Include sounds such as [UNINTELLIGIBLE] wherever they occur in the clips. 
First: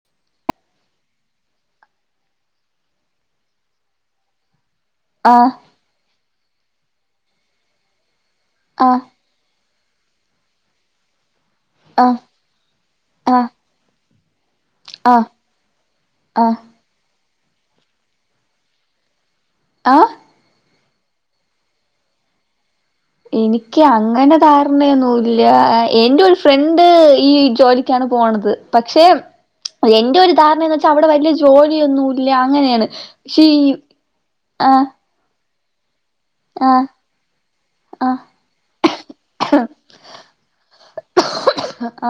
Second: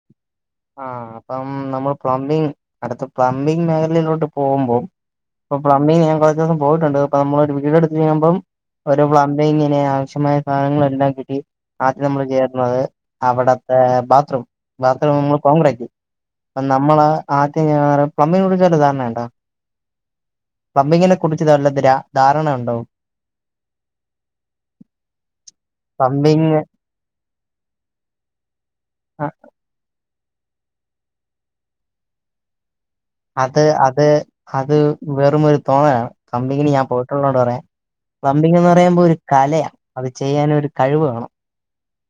[INAUDIBLE] ആ അപ്പം നമ്മൾ പ്ലംബിങ് അടുത്ത പ്ലംബിങ് മേഖലയിലോട്ട് പോകുമ്പോം ആഹ് പ്ലംബിങ് ഞാ കുറച്ച് ദിവസം പോയിട്ടണ്ട് അ നമ്മള് ഒരു വീടെടുത്ത് ചെയ്യുമ്പം ആഹ് ഒരു പ്ല ഇത് ഇങ്ങനെ ആവശ്യമായ സാധനങ്ങളെല്ലാം കിട്ടി ആദ്യം ആഹ് നമ്മള് ചേർന്നത് ആഹ് അവിടത്തെ ബാത്റൂം ബാത്റൂം ആഹ് നമ്മൾ കോമ് [UNINTELLIGIBLE] റക്കി ആഹ് നമ്മള് ആദ്യം പ്ലംബിൻകുടി ചെറുതാണെട്ടോ ആഹ് പ്ലമ്പിങ്ങിനെ കുറിച്ചത് വല്ലത് ധാരണ ഉണ്ടോ എനിക്ക് അങ്ങനെ ധാരണയൊന്നുല്ല എന്റെ ഒരു പ്ലംബിങ് ഫ്രണ്ട് ദേ ഈ ജോലിക്കാണ് പോണത് പക്ഷെ എന്റെ ഒരു ധാരണന്ന് വെച്ച അവിടെ വലിയ ജോലിയൊന്നുംല്ല അങ്ങനെയാണ് പക്ഷെ അത് ഈ അത് അത് ആഹ് വെറുമൊരു തോന്നലാണ് കമ്പനിയില് ആഹ് ഞാൻ പോയിട്ടള്ളതോണ്ട് പറയാ ആഹ് പ്ലബിങ് എന്ന് പറയുമ്പോ ഒരു കലയാണ് അത് ചെയ്യാനൊരു കഴിവ് വേണം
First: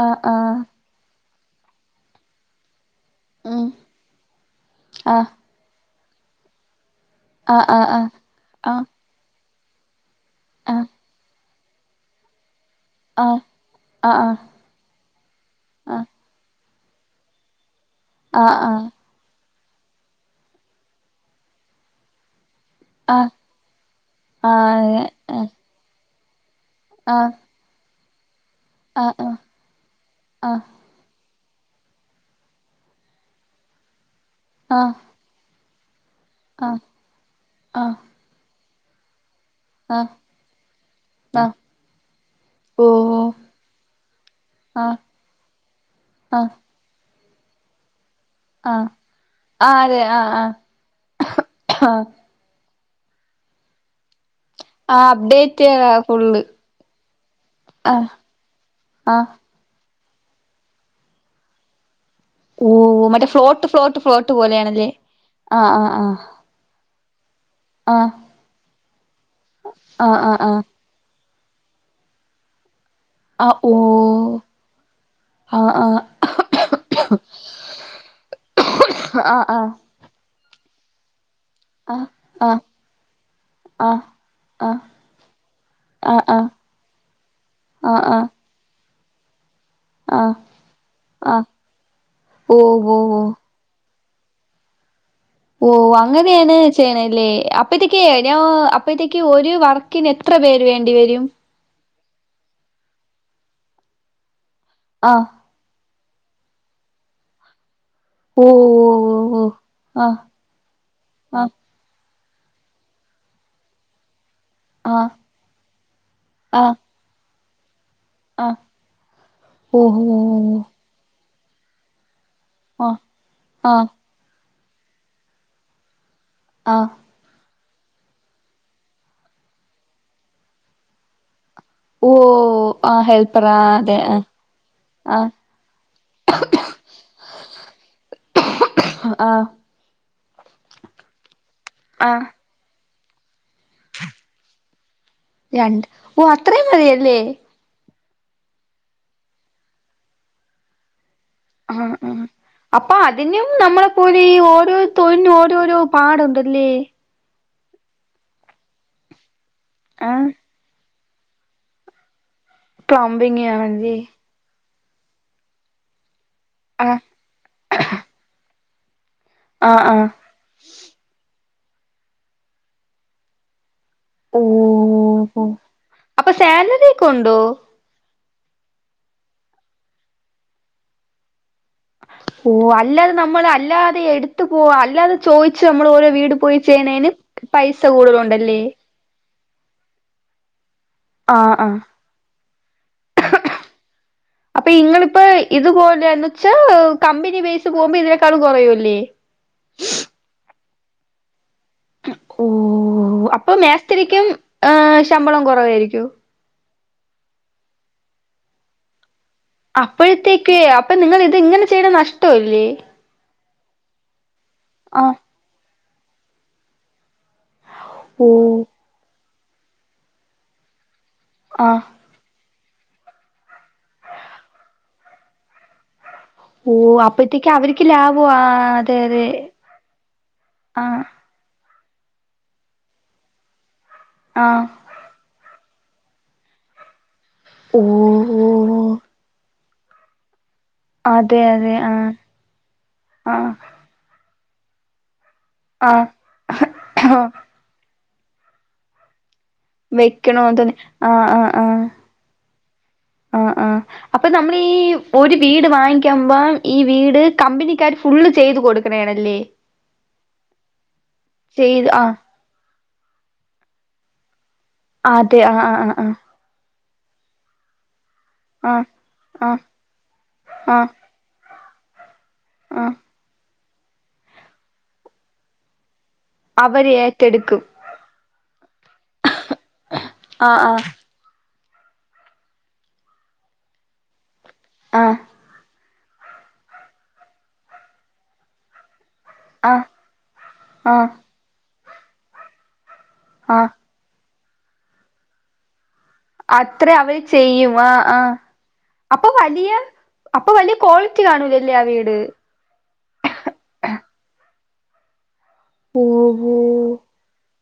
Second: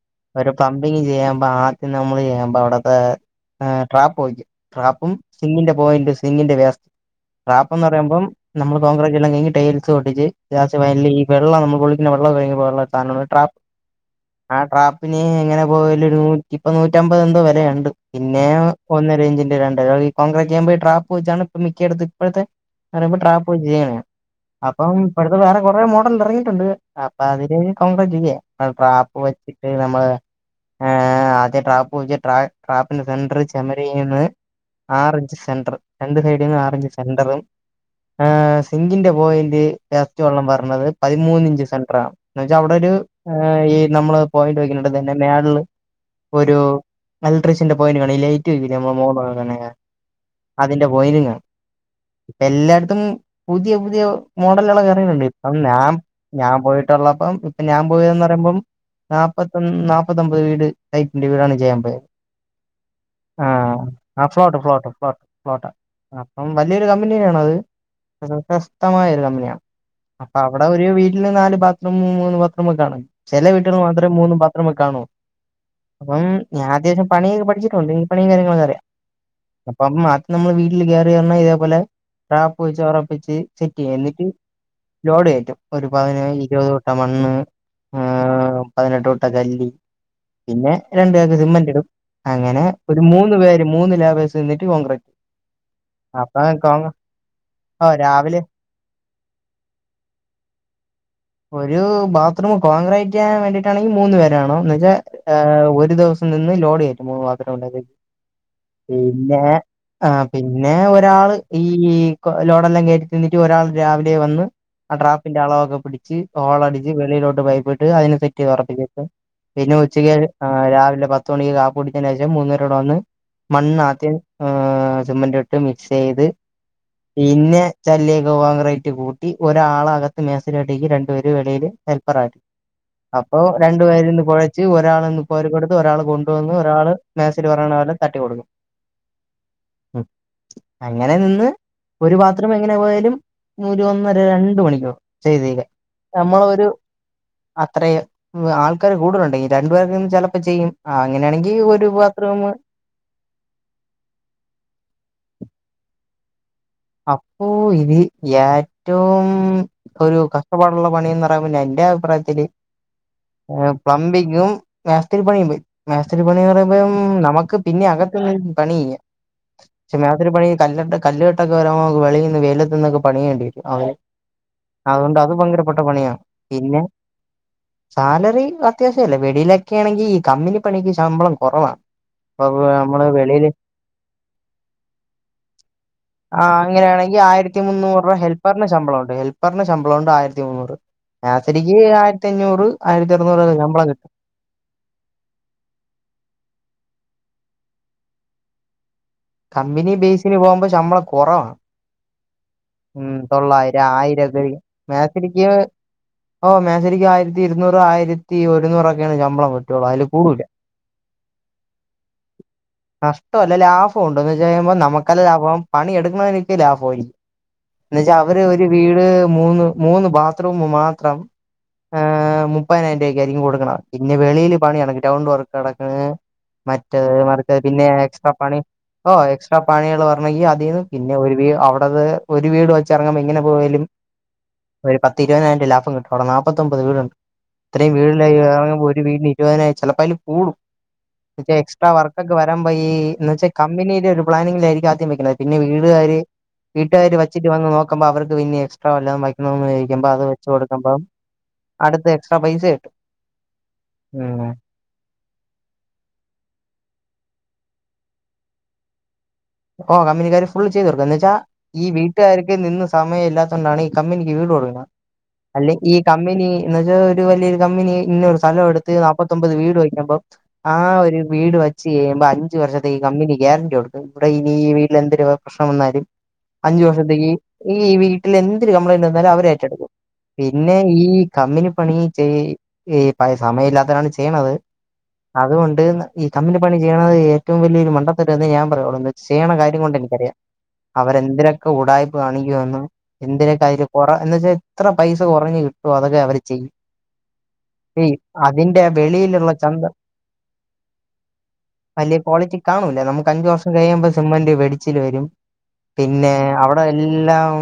ആഹ് ഒരു ആഹ് പ്ലംബിങ് ചെയ്യുമ്പ ആദ്യം നമ്മള് ചെയ്യാ്പ അവിടുത്തെ ഉം ആ ട്രാപ്പ് ചോയിക്കും ട്രാപ്പും ആഹ് സിങ്ങിന്റെ പോയിന്റ് സിങ്ങിന്റെ വേസ് ആഹ് റാപ്പന്ന് ആഹ് പറയ്മ്പം നമ്മള് ആഹ് കോൻക്രൈറ്റെല്ലാം കഴിഞ്ഞു ടൈൽസ് ഒട്ടിച്ച് ലാസ്റ്റ് ഫൈനല് [UNINTELLIGIBLE] കുളിക്ക ആഹ് വെള്ളം ആഹ് [UNINTELLIGIBLE] പിന്നെ എങ്ങനെ പോയൽ നൂറ്റി ഇപ്പം നൂറ്റമ്പത് എന്തോ വെലയുണ്ട് ആഹ് പിന്നെ ആഹ് ആഹ് ഒന്നരിഞ്ചിന്റെ രണ്ടര [UNINTELLIGIBLE] ട്രാപ്പ് വെച്ചാണ് ഇപ്പ മിക്കടുത്ത് ഇപ്പോഴത്തെ പറയുമ്പോൾ ആഹ് ട്രാപ്പ് പോയി ചെയ്യണാണ് അപ്പം ഇപ്പോഴത്തെ വേറെ കുറെേ മോഡൽ ഇറങ്ങിയിട്ടുണ്ട് അപ്പൊ ആഹ് അതില് കോൺഗ്ര ചെയ്യേ ആഹ് ആഹ് ഡ്രാപ്പ് ആഹ് ആഹ് വെച്ചിട്ട് നമ്മള് ആഹ് ഏഹ് ആദ്യ ട്രാപ്പ്വെച്ച് ട്രാപ്പിന്റെ സെന്റർ ചെമരിന്ന് ആറിഞ്ച് സെന്റർ രണ്ടു സൈടിന്നും ആഹ് ആഹ് ആഹ് ആഹ് ആറിഞ്ച് ആഹ് സെന്റർ ആഹ സിംഗിന്റെ പോയിന്റ് ആഹ് വേസ്റ്റ് വെള്ളം പറഞ്ഞത് പതിമൂന്ന് ആഹ് ഇഞ്ച് സെന്ററാണ് എന്ന വെച്ചാൽ അവിടെ ഒരു ഓഹ് ഈ നമ്മള് പോയിന്റ് വക്ണടത് ആഹ് തന്നെ മേളിൽ ആഹ് ഒരു ഇലക്ട്രിഷന്റെ പോയിന്റ് പണി ലേയ് ആഹ് ന്റമ്മോ മോ ആഹ് അതെ ആഹ് ആഹ് അതിന്റെ പോയിന്റ്ങ്ങ ആഹ് ഇപ്പ എല്ലായിടത്തും പുതിയ പുതിയ മോഡലുള്ള ആഹ് തൊക്കിറങ്ങിണണ്ട് ഇപ്പം അപ്ഡേറ്റ് ഞാൻ ഫുള്ള് ഞാൻ പോയിട്ടുള്ളപ്പം ഇപ്പൊ ഞാൻ ആഹ് പോയന്ന് പറയുമ്പം ആഹ് നാപ്പ നാല്പ്പത്തൊമ്പത് വീട് ഹൈറ്റിന്റെ വീടാണ് ജയൻ പോയത് ഓ മറ്റേ ഫ്ലോട്ട് ആഹ ഫ്ലോട്ട് ആ ഫ്ലോട്ട് പോലെയാണല്ലേ ഫ്ലോട്ട് ഫ്ലോട്ട് ഫ്ലോട്ട ആഹ് ആഹ് ആ അവൻ വലിയൊരു കമ്പിനിയിലാണത് ആഹ് പ്രശസ്തമായ ഒരു കമ്പനിയാണ് ആഹ് ആഹ് അപ്പൊ ആഹ് ആഹ് അവിടെ ഒരു വീട്ടി വീട്ടില് നാല് ബാത്റൂമം മൂന്ന് ബാത്റൂമൊക്ക കാണും ചില ആഹ് ഓ വീട്ടിൽ മാത്രം മൂന്ന് ബാത്രറൂമൊക്കെ കാണു ആഹ് ആഹ് അപ്പം ഞാൻ അത്യാവശ്യം പണിയൊക്കെ പഠിച്ചിട്ടുണ്ട് ഈ പണിയും കാര്യങ്ങളൊക്കെ അറിയാം ആഹ് അപ്പ ആദ്യം നമ്മള് വീട്ടിൽ കയറി ഉടനെ ഇതേപോലെ ആഹ് ആഹ് റാപ്പ് വെച്ച് ഉറപ്പിച്ച് ചെക്ക് യ്യാം ആഹ് എന്നിട്ട് ആഹ് ലോഡ് കയറ്റും ഒരു പതിന ആഹ് ആഹ് ആഹ് ഇരുപത് കൂട്ടം മണ്ണ് ആ ആഹ് ആഹ് പതിനെട്ട് കൂട്ടം കല്ല് ആഹ് പിന്നെ രണ്ട് ചാക്ക് ആഹ് സിമന്റ്‌ ഇടും ഓ അങ്ങനെ ഓ ഒരു ഓ മൂന്ന പേര് മൂന്ന് ലാബേ്സ്ിട്ട കോൺ്രക്റ്റ് [UNINTELLIGIBLE] ഓ അങ്ങനെയാണ് ചെയ്യണെ ല്ലെ ഓ അപ്പതേക്ക് നോ രാവിലെ അപ്പോഴത്തേക്ക് ഒരു വർക്കിന് എത്ര പേര് വേണ്ടിവരും ഒരു ബാത്റൂം കോൺക്രൈറ്റ് ചെയ്യാൻ വേണ്ടിയിട്ടാണെങ്കിൽ മൂന്ന് പേര് വേണം എന്ന് വെച്ചാൽ ആഹ് ആ ഒരു ദിവസം നിന്ന് ലോഡ് കയറ്റും മൂന്ന് വാത്രംഉണ്ടങ്കില് ഓ ഓ പിന്നെ ഓ ഓ ആഹ് പിന്നെ ഒരാള് ഈ ഈ കോ ലോഡെല്ലാം കയറി തിന്നിട്ട് ഒരാൾ രാവിലെ വന്ന് ആഹ് ആ ആഹ് ട്രാപ്പിന്റെ അളവൊക്കെ പിടിക്കും ച് ആഹ് ഹോളടിച്ച് വെളിയിലോട്ട് പൈപ്പിട്ട് അതിന് ആഹ് ച്ച് െറ്റ് ചെയറ [UNINTELLIGIBLE] പിന്നെ ഓഹോ ഉച്ചക്ക് രാവിലെ പത്തു മണിക്ക് കാപ്പടിച്ചതിന മൂന്നുപേരും ആഹ് ഇവിടെവന്ന് മണ്ണ് ആഹ് ആദ്യം സിമന്റ് ഇട്ട് മിക്സ് യ്ത് ആഹ് പിന്നെ ചല്ലിയൊക്കെ കോൺഗ്രറൈറ്റ് കൂട്ടി ഒരാള് അകത്ത് മേസ്തിരി ആയിട്ട് നിക്കും രണ്ടുപേരു വെളിയില് ഓ ഹെൽപ്പർ ആയി ആ അപ്പൊ ഹെൽപ്പറാ രണ്ടു അതെ പേര് ഇരുന്ന് ആഹ് കൊഴച്ച് ഒരാള് നിന്ന് ആഹ് കോരി കൊടുത്ത് ഒരാൾ കൊണ്ടുവന്ന് ഒരാള് മേശിരി പറയണ പോലെ തട്ടി കൊടുക്കും ആഹ് ഉം അങ്ങനെ നിന്ന് ആഹ് ഒരുപാ മാത്രം എങ്ങനെ പോയാലും ഒരു ഒന്നര രണ്ട് മണിക്കൂറ് ചെയ്ത് രണ്ട് ഓ നമ്മളൊ ഒരു അത്രയും മതിയല്ലേ അത്രേയും ആൾക്കാര് കൂടുതലുണ്ടെങ്കില് രണ്ടു പേർക്കന്ന് ചിലപ്പോ ചെയ്യും ആ അങ്ങനെയാണെങ്കിൽ ആഹ് ഒരു ആഹ് ബാത്റൂം അപ്പൊ അതിനും നമ്മളെപ്പോലെ ഈ ഓരോ തൊഴിലിനും ഓരോരോ പാട് ഉണ്ടല്ലേ അപ്പോൊ ഇത് ഏറ്റവും ഒരു ആഹ് കഷ്ടപ്പാടുള്ള പണിറയുംഎന്റെ അഭിപ്രായത്തില് പ്ലംബിംഗ് ആണല്ലേ പ്ലബിങ്ങും മേസ്തിരി പണിയ പോയി മേസ്തിരി പണി പറയുമ്പം ആഹ് നമുക്ക് പിന്നെ അകത്ത പണി ചെയ്യാം. ആഹ് പക്ഷെ ആഹ് മാതൊരു പണി കല്ലട്ട കല്ലെട്ടൊക്കെ വരാമ്പൊ വെളിയിൽന്ന് വെയിലത്ത് നിന്നൊക്കെ പണിയ്യേണ്ടി വരും. ഓ അതുകൊണ്ട് അത് ഓ ഭയങ്കരപ്പെട്ട പണിയാ അപ്പൊ പിന്നേ സാലറി ഒക്കെ ഉണ്ടോ സാലറി അത്യാവശ്യംല്ലേ വെളിയിലൊക്കെ ആണെങ്കിൽ ഈ കമ്പിൂഊനി പണിക്ക് ശമ്പളം കുറവാണ്. അപ്പൊ ഓഹ് നമ്മള് അല്ലാതെ നമ്മൾ വെളിയില് അല്ലാതെ എടുത്ത പോവാ അല്ലാതെ ചോദിച്ചച്ച് നമ്മൾ ഓരോ വീട് ആഹ് പോയി ചെയ്യണേന് അങ്ങനെയണെങ്കിൽ ആയിരത്തി പൈസ മുന്നൂറൂ കൂടുതലുണ്ടല്ലേ ഹെൽപ്പറിന് ശമ്പളം ഉണ്ട് ഹെപ്പർ പറഞ്ഞ ശമ്പളം ഉണ്ട് ആയിരത്തി മൂുന്നൂറ് ആഹ് ആഹ് സരിക്ക് ആയിരത്തി അഞ്ഞൂറ് ആയിരത്തി അറുനൂറ്ല്ല ശമ്പളം കിട്ടും. അപ്പൊ ഇങ്ങളിപ്പ ഇത്പോലലന്ന് വച്ചാ കമ്പനി ബേസ് പോകുമ്പോ ഇതിനേക്കാളും കൊറയൂല്ലേ- കമ്പനി ബേസിന് പോകുമ്പ ശമ്മള കൊറവാ ഓ ഉം അപ്പൊ തൊള്ളായിരം മേസ്തിരിക്കും ആയിരത്തി ഏഹ് ശമ്പളം മേസ്തിരിക്ക് കുറവായിരിക്കോ ഓഹ് മേശരിക്ക് ആയിരത്തി ഇരുന്നൂറ് ആയിരത്തി ഒരുന്നൂറൊക്കെയാണ് ശമ്പളം കിട്ടുള്ളൂ അതില് കൂടൂല അപ്പോഴത്തേക്ക് അപ്പൊ നിങ്ങ ഇത് ഇങ്ങനെ ചെയ്യണ നഷ്ടംല്ലേ? നഷ്ടല്ല ലാഭമുണ്ട എന്ന് വെ കഴുമ്പോ ആഹ് നമുക്കല്ല ലാഭവും പണി എടുക്കണോ രിക്ക് ലാഭവമായിരിക്കും. എന്ന വച്ചാൽ ഓ അവര് ഒരു വീട് മൂന്ന് മൂന്ന് ബാത്റൂം മാത്രം ആഹ് ഏഹ് മുപ്പതിനായിരം രൂപക്കായിയിരിക്കും കൊടുക്കണെ പിന്നെ വെളിയിൽ പണി നട ഗ്രൗണ്ട് വർക്ക് നടക്കണേന് ഓ അപ്പഴത്തേക്ക് മറ്റേമാർക്ക് അവർക്ക് പിന്നെ ലാഭം എക്സ്ട്രാ ആ പണി അതെ ഓഹ് എക്സ്ട്രാ അതെ പണികൾ വെരണൊങ്കിൽ അതിൽന്ന് ആഹ് പിന്നെ ഒരു അവിടത് ഒരു വീട് വെച്ചിറങ്ങുമ്പോ എങ്ങനെ പോയാലും ആഹ്. ഒരു പത്തിഇരുപതിനായിരം രുഅ ലാഭം കിട്ടനോട നാപ്പത്തൊമ്പത് വീടുണ്ട് ഓ ഇത്രയും വീ ല്ലാ അ അവന് ഓ ഒരു വീടിന് ഇരുപതിനായി ചിലപ്പോ അയ്ല് കൂടും- അതെ അതെ എക്സ്ട്രാ ആഹ് വർക്ക് ഒക്ക വരമ്പ ഈ എന്ന് വച്ചാ കം മ്പിനീലൊരു പ്ലാനിങ്ങിലാരിക്കും ആദ്യം വെക്കണത് പിന്നെ ആഹ് വീടുകാര് വീട്ടുകാര് ആഹ് വച്ചിട്ട് വന്ന് നോക്കുമ്പോ അവർക്ക് പിന്നെ എക്സ്ട്ര വല്ലതും വെ ഇന്നൊന്നിരിക്കുമ്പം അത് വെച്ച് വെക്കണോന്ന് തോന്നി കൊടുക്കുമ്പം ആഹ് ആഹ് ആഹ് അടുത്ത് എക്സ്ട്രാ പൈസ കിട്ടും. ആഹ് ആഹ് അപ്പൊ ഉം നമ്മള്ഈ ഒരു വീട് വാങ്ങിക്കമ്പം ഈ വീട് കമ്പനിക്കാര് ഫുള്ള് ചെയ്ത് കൊടുക്കണേആണല്ലേ? ഓഹ് കമ്പനികാര് ഫുള്ള് ചെയ്ത് കൊടുക്കും എന്ന്വെച്ചാ ഈ ചെയ്ത് ആഹ് വീട്ടുകാരിക്ക് നിന്ന് സമയം ഇല്ലാത്തോണ്ടാണ് ഈ കമ്മിനിക്ക് വീട് കൊടുക്കണ അതെ ആഹ് അല്ലെ ഈ ആഹ് ആഹ് കമ്മിനി എന്ന്വെച്ചാൽ ഒരു വലിയൊരു കമ്മിനി [UNINTELLIGIBLE] സ്ഥലം ആഹ് എടുത്ത് നാപ്പത്തൊമ്പത് ആഹ് വീട് വയ്ക്കുമ്പം ആ ആഹ് ഒരു വീട് വെച്ച് കഴിയുമ്പോ അ അഞ്ചു ആഹ് വർഷത്തേക്ക് കമ്മിനി ഗ്യാരണ്ടി കൊടുക്കും ഇവിടെ ഇനീ വീട്ടിൽ എന്തിരു വക പ്രശ്നം വന്നാലും അഞ്ചു അവര് വർഷത്തേക്ക് ഏറ്റെടുക്കും ഈ വീട്ടിൽ എന്തൊരു കംപ്ലെയിന്റ് വന്നാലും അവര് ഏറ്റെടുക്കും. ആഹ് പിന്നെ ഈ കമ്പിനി പണി ചെയ് ഈ പയ് സമയം ഇല്ലാത്തോരാണ് ചെയ്യണത് ആഹ് ആഹ് അതുകൊണ്ട് ഈ കമ്പീനി പണി ചെയ്യണത് ഏറ്റവും വലിയൊരു മണ്ടത്തരം എന്നേ ഞാൻ പറയുള്ളൂ മെ ചെയ്യണ കാര്യം ആഹ് കൊണ്ട് എനിക്കറിയാം ആഹ് അവരെന്തിരൊക്ക ഉടായ്പ് കാണിക്കോന്നും എന്തിരൊക്ക ആഹ് അതില് കൊറ എന്ന് വെച്ചാ എത്ര പൈസ കുറഞ്ഞ് കിട്ടോ അതൊക്കെ അവര് അത്രേ അവര് ചെയ്യും വാ ആഹ് അഹ്. നിന്റെ വീ അപ്പൊ വലിയ അപ്പൊ വലിയ ക്വാളിറ്റി കാണൂലല്ലേ ആഹ് വീട്. കാണൂല്ല നമുക്ക് അഞ്ചു വർഷം കഴിയമ്പോം സിമ്മെന്റ് വെടിച്ചിൽ വരും. പിന്നെ ഓഹോ അവിടെ എല്ലാം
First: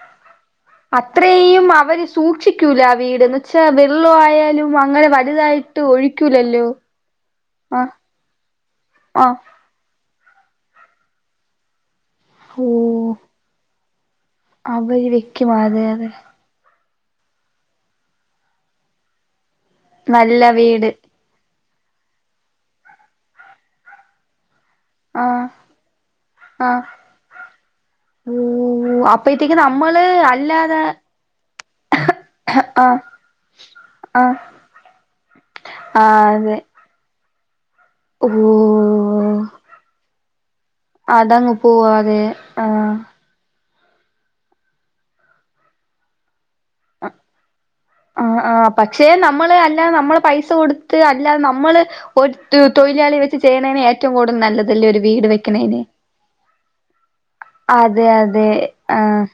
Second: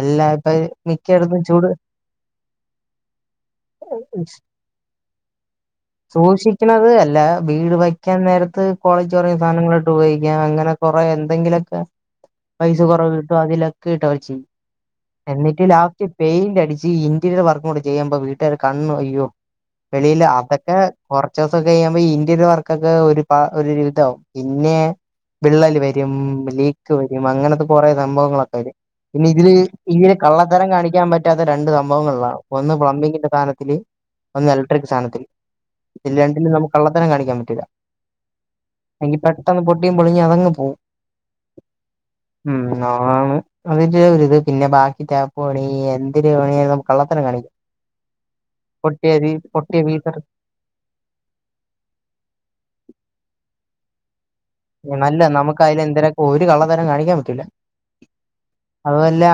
എല്ലാ പ അ അത്രെയും അവര് സൂക്ഷിക്കൂല വീട് ന്ന് വച്ചാ വെള്ളോ ആയാലും അങ്ങനെ വ ലുതായിട്ട് ഒഴി സൂക്ഷിക്കണന്നത് അല്ല വീട് വയ്ക്കാൻ നേരത്ത് ക്വാളിറ്റി ആഹ് കൊറഞ്ഞുസാധനങ്ങള് ട്ടു പയോഗിക്കാം അങ്ങനെ കൊറെ എന്തെങ്കിലുഒക്ക ഓ പൈസ കൊറവ് കിട്ടും അതിലൊക്കെ ട്ടവര് ചെയ്യ് അവര് വെക്കും എന്നിട്ട് അതെ അതെ ലാസ്റ്റ് പെയിന്റടി ച്ചീ ഇന്റീരിയർ വർക്കും കൂടി ചെയ്യുമ്പോ വീട്ട്കാര് കണ്ണ് അയ്യോ വെളീൽ നല്ല അതൊക്കെ വീട് കൊറചോസൊക്കഴിയുമ്പ ഇന്റീരി വർക്കൊക്കെ ഒരു പാ ഒരുരുതാവും പിന്നെ ആഹ് വിള്ളല് വരും ആഹ് ലീക്ക് വരും അങ്ങനത്തെ കൊറെ സംഭവങ്ങളൊക്കെ വരും ഓ പിന്നിതില് അപ്പഴത്തേക്ക് നമ്മള് ഇങ്ങില് കള്ളത്തരം അല്ലാതെ കാണിക്കാൻ പറ്റാത്ത രണ്ട് സംഭവങ്ങള്ളാ ഒന്ന് ആഹ് പ്ലംബിങ്ങിന്റെ സാനത്തില് ആഹ് ഒന്നെലക്ട്രിക് സാനത്തിൽ ആഹ് അതെ കള്ളത്തരം കാണിക്കാൻ പറ്റൂല്ല ഓ എങ്കി പെട്ടെന്ന് പൊട്ടിം ഞ്ഞി അതങ് പോം അതങ്ങ് പോവും അതെ ഉം ആഹ് അതാണ് അതിന്റെഒരിത് പിന്നെ ബാക്കി തേപ്പ്‌ പണീ എന്തിര് പണിന്ന് അ ആഹ് ആഹ് പക്ഷെ പൊട്ടിയ വീ നമ്മള് പൊട്ടിയ അല്ലാ വീസർ നമ്മള് പൈസ് സ കൊട്ത്ത് അല്ലാ നമ്മള് ഒരു ത് തൊഴിലാളിയെ വെച്ച് ചെയ്യണെയാണ് ഏറ്റവും കൂടുതൽ നല്ലത് നല്ല നമുക്കതില് എന്തര ഒരു കള്ളത്തരം കാണിക്കാൻ പറ്റൂല അതെ അതെ ആഹ്.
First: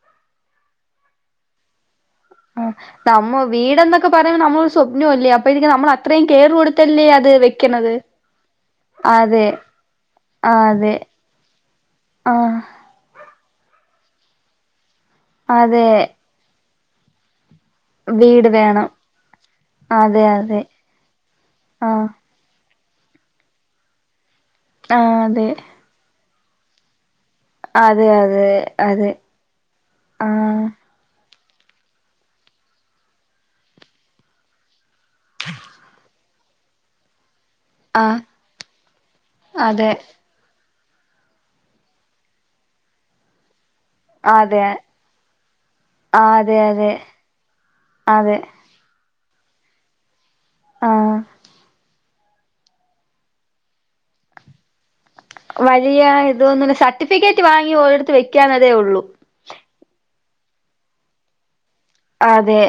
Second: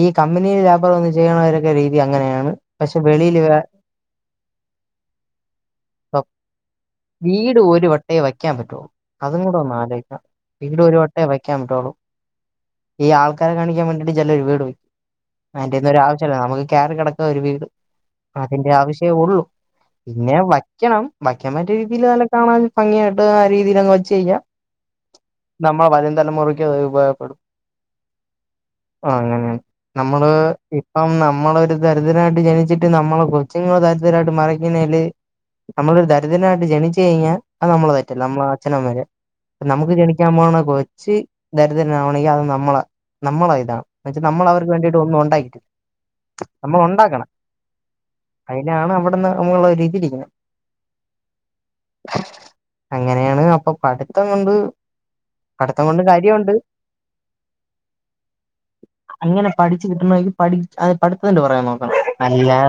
ഈ കമ്പനീൽ [UNINTELLIGIBLE] വന്ന് ചെയ്യണവരൊക്കെ രീതി അങ്ങനെയാ. ആഹ് നമ്മ വീടെന്നൊക്കെ പറയു നമ്മളൊരു സ്വപ്നം അല്ലേ അപ്പൊ ഇതിക്ക് നമ്മൾ അത്രയും കെയറ് കൊടുത്തല്ലേ അത് വീട് ഒരു വെക്കിന്നത്. വട്ടേ വയ്ക്കാൻ പറ്റോളൂ അതും കൂടെ ഒന്ന് ആലോയ്ക്ക ആഹ് വീട് അതെ ഒരു വട്ടേ വയ്ക്കാൻ പറ്റോളൂ ആഹ് ഈ ആൾക്കാരെ കാണിക്കാൻ വേണ്ടിട്ട് ചെലെഒരു വീട് അതെ അയിന്റെന്നും ഒരു ആവശ്യല്ല നമുക്ക് കയറി കെടക്കാ ഒരു വീട് വീട് അതിന്റെ വേണം ആവശ്യേ ഒള്ളൂ അതെ പിന്നെ അതെ വയ്ക്കണം വയ്ക്കാൻ [UNINTELLIGIBLE] ആഹ് നല്ല കാണാനും ഭംഗിയായിട്ട് ആ രീതിയിലങ്ങ് വെച്ചെയ്യാ ആഹ് അതെ നമ്മളെ വരും തലമുറയ്ക്കത് ഉപയോഗപ്പെടും അതെ അതെ അതെ ആഹ് അങ്ങനെ നമ്മള് ആഹ് ഇ പ്പം നമ്മള് ഒരു ദരിദ്രാനായിട്ട് ജനിച്ചിട്ട് നമ്മളെ കൊച്ചുങ്ങൾ ദരിദ്രരായിട്ട് മാറിക്കുന്നേല് നമ്മള് ഒരു ദരിദ്രനായിട്ട് ജനിച്ചു കഴിഞ്ഞാ അത് നമ്മളെ തെറ്റല്ല ആഹ് നമ്മളാ ച്ഛനമ്മെടെ പ്പ അതെ നമുക്ക് ജനി ക്കാൻ പോണ കൊച്ച് ദരിദ്രനാവണങ്കി അത് നമ്മളെ നമ്മളെ ഇതാണ്. ന്ന് വെച്ച് അതെ നമ്മളവർക്ക് ആഹ് വേണ്ടിട്ട് ഒന്നും ഉണ്ടാ [UNINTELLIGIBLE] അതെ അതെ നമ്മളുണ്ടാക്കണം. അതെ ഐ ഞ്ഞാണ് അവ്ട്ന്ന് അമ്മൊള് രികിടിക്ക്ണ് ആഹ് അങ്ങനേണ് അപ്പം പഠിത്തം കൊണ്ട് പഠിത്തം വലിയ കൊണ്ട് കാര്യമുണ്ട് ഇതൊന്ന്ല്ല സർട്ടിഫിക്കറ്റ് വാങ്ങി ഓരിടത്ത് വെക്കാന്നതേ ഒള്ളൂ അങ്ങനെ പഠിച്ച് കിട്ടണങ്കി പഠി അത് പഠിത്ത്ന്റെ പറയാമൊ? അതെ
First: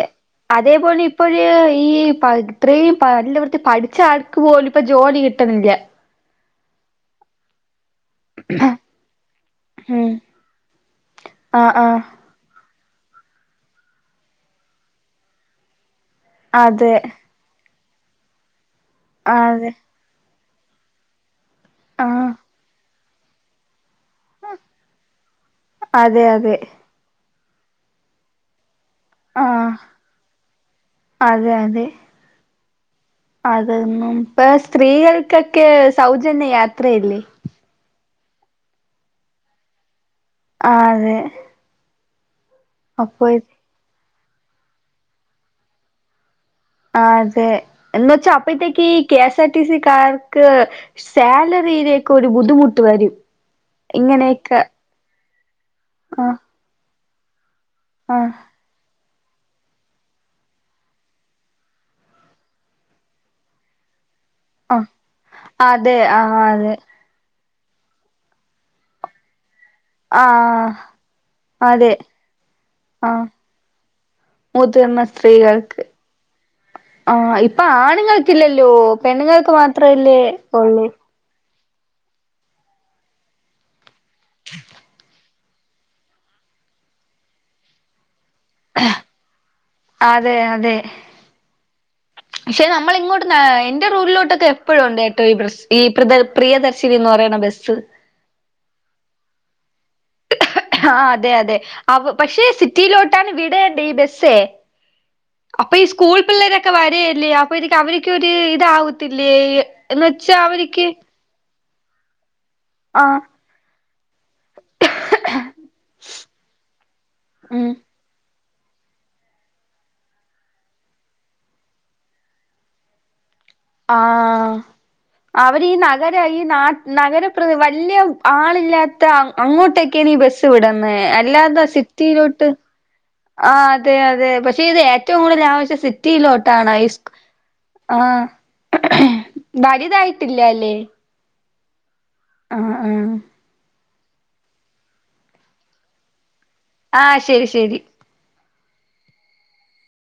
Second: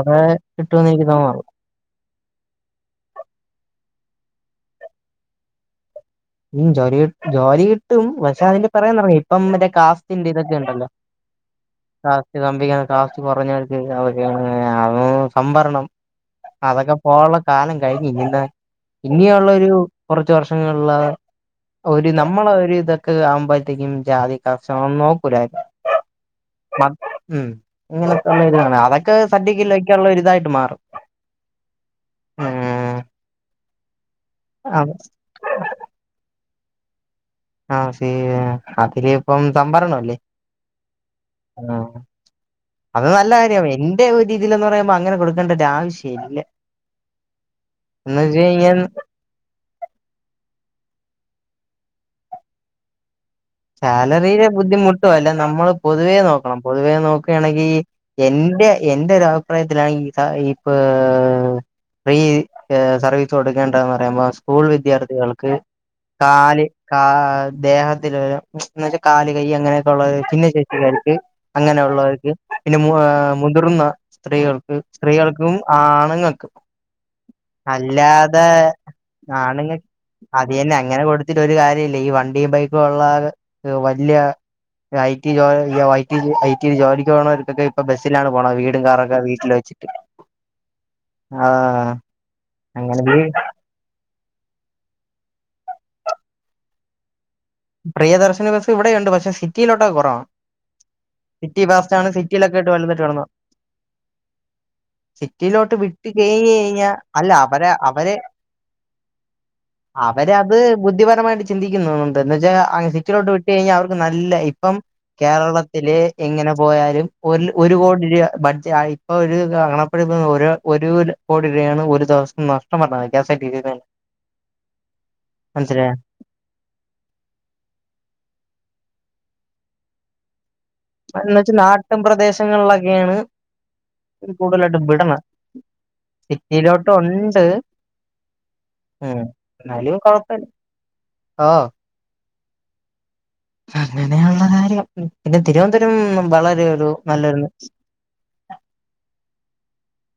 അതേ പോലെ തോന്നുന്നു ഇപ്പഴ് ഈ പ ത്രേം പല്ല് വൃത്തി പഠിച്ച ആൾക്ക് പോലും പ്പ ജോലി കിട്ട്ണില്ല ഉം ജോലി ജോലി ട്ടും പഷെ അതിന്റെ പിറകെന്ന്റങ്ങി ഇപ്പം മറ്റെ ഉം കാസ്റ്റ് ഇന്റീരിയൊക്കെണ്ടല്ലോ ആഹ് [UNINTELLIGIBLE] കാസ്റ്റ് കുറഞ്ഞവർക്ക് [UNINTELLIGIBLE] അത് സംവരണം അതെ അതൊക്കെ പോവാള്ള കാലം കഴിഞ്ഞ് ഇനിന്ന് ഇനിയള്ളൊരു അതെ കുറച്ച് വർഷങ്ങൾല ഒര് ആഹ് നമ്മളെ ഒരു ഇതൊ ക്ക് ആവുമ്പഴത്തേക്കും ജാതി കർഷണൊന്നും നോക്കൂലായ് അതെ അതെ ഉം ഇങ്ങനെ സമ്മയിച്ച് [UNINTELLIGIBLE] അവ ക്ക് സർട്ടിക്കിൽ ആഹ് വെക്കാള്ള ഒരിതായിട്ട് മാറും അതെ അതെ ഉം അതൊന്നും ഇപ്പ അത് സ്ത്രീകൾക്കൊക്കെ സൗജന്യ യാത്രയില്ലേ ആഹ് ശ അതില് ഇപ്പം സംഭരണ അല്ലേ ആഹ് അതെ ആഹ് അത് അപ്പൊ നല്ല കാര്യാ എൻ എൻ്റെ ഒരീതില് എന്ന് പറയുമ്പോ അങ്ങനെ കൊടുക്കണ്ട ഒരാവശ്യം ഇല്ല ആഹ് അതെ എന്ന് വെച്ചാ വെച്ച് കഴിഞ്ഞാൽ അപ്പഴത്തേക്ക് ഈ കേസാ ർടി സിക്കാർക്ക് സാലറിയിലേക്ക് ഒരു ബുദ്ധിമുട്ട് വരും സാലറിയിലെ ഇങ്ങനെയൊക്കെ ബുദ്ധിമുട്ടും അല്ല നമ്മള് പൊതുവേ ആഹ് നോക്കണം പൊതുവേ നോക്കാ ണെങ്കി ആഹ് എന്റെ എന്റെ ഒരു അഭിപ്രായത്തിലാണ് ഇ ഈപ്പ് ഫ്രീ സർവീസ് കൊടുക്കേണ്ടന്ന് പറയുമ്പോ സ്കൂൾ ആഹ് വിദ്യാർത്ഥികൾക്ക് അതെ ആഹ് കാല് അതെ കാ ദേഹത്തിലൊര് ന്ന്ച്ച കാല് കയ്യ് അങ്ങനെ ള്ള ആഹ് ഭിന്നശേഷിക്കാര്ക്ക് അതെ അങ്ങനെയുള്ളവർക്ക് പിന്നെ ആഹ് മുതിർന്ന സ്ത്രീകൾക്ക് മുതിർന്ന സ്ത്രീകൾക്കും സ്ത്രീകൾക്ക് ആണ്ങ്ങക്കും ആഹ് ഇപ്പൊ അല്ലാതെ ആണുങ്ങൾക്കില്ലല്ലോ പെണ്ണുങ്ങൾക്ക് ആണ്ങ്ങ മാത്രല്ലേ അതിയന്നെ ഒള്ളൂ അങ്ങനെ കൊടു ത്തിട്ട് ഒര്കാര്യല്ല ഈ വണ്ടിയും ബൈക്കും ഉള്ള ആള് ഒര് വല്ല്യ ഐ ടി ജോലിക്ക് ഐടി ജോലിക്ക് പോണോർക്കൊക്കെ ഇപ്പൊ ബസ് ലാണ് പോണത് വീടും കറൊക്കെ വീട്ടിൽ വെച്ചിട്ട് അതെ അതെ ആഹ് പക്ഷെ നമ്മള് അങ്ങനെ ഇങ്ങോട്ട് എന്റെ റോഡിലോട്ടൊക്കെ എപ്പഴും ഉണ്ട് കെട്ടോ ഈ ബസ് ഈ പ്ര പ്രിയദർശിനി എന്ന് പറയുന്ന ബസ്സ് പ്രിയദർശനി ബസ് ഇവിടെയ്ണ്ട് പക്ഷെ സിറ്റിയിലോട്ടെക്കെ കുറവാ ആഹ് അതെ അതെ പഷെ സിറ്റിയിലൊക്കെ ആയിട്ട് വലുതായിട്ട് സിറ്റിയിലോട്ടാണ് വിടേണ്ട ഈ ബസ്സെ അപ്പ സിറ്റിയിലോട്ട് ഈ വിട്ട് സ്കൂൾ കഴിഞ്ഞ് പിള്ളേരൊക്കെ കഴിഞ്ഞാ വര്ല്ലേ അല്ല അവരെ അപ്പൊത്തിക്ക് അവർക്ക് അവരെ ഒരു ഇതാവത്തില്ലേ എന്ന് വച്ചാ അവരത് അവരിക്ക് ബുദ്ധിപരമായിട്ട് ചിന്തിക്കുന്നുണ്ട് എന്ന് വെച്ചാ അ സിറ്റിലോട്ട് വിട്ട് കഴിഞ്ഞാ അവർക്ക് നല്ല ഇപ്പം കേരളത്തില് എങ്ങനെ പോയാലും ഒര് ഉം ഒരു കോടി രൂപ ബഡ്ജ് ആയി ഇപ്പൊ ഒരു [UNINTELLIGIBLE] ഒരു ഒരു കോടി രൂപയാണ് ഒരു ദിവസം നഷ്ടം വരണത് കെ എസ് ടി സി ആഹ് അവരീ മനസ്സിലായ നഗര ര ഈ നാ നഗരം പ്ര വലിയ ആളില്ലാത്ത അങ്ങോട്ടെക്കേണ് ഈ ബസ്സ് വിടന്നേ അല്ലാതാ സിറ്റിയിലോട്ട് ക്കെ ആണ് ആ അതെ അതെ പക്ഷെ ഇത് ഏറ്റവും കൂടുതൽ ആവശ്യ സിറ്റിയിലോട്ടാണ് സിറ്റിയിലോട്ട് സ് ഉണ്ട് ആഹ് ഉം വലുതായിട്ടില്ല അല്ലേ ഓഹ് ആഹ് ആഹ് അങ്ങനെയുള്ള കാര്യം പിന്നെ തിരുവനന്തപുരം വളരെ ഒരു ആഹ് നല്ലൊരു ശരി ശരി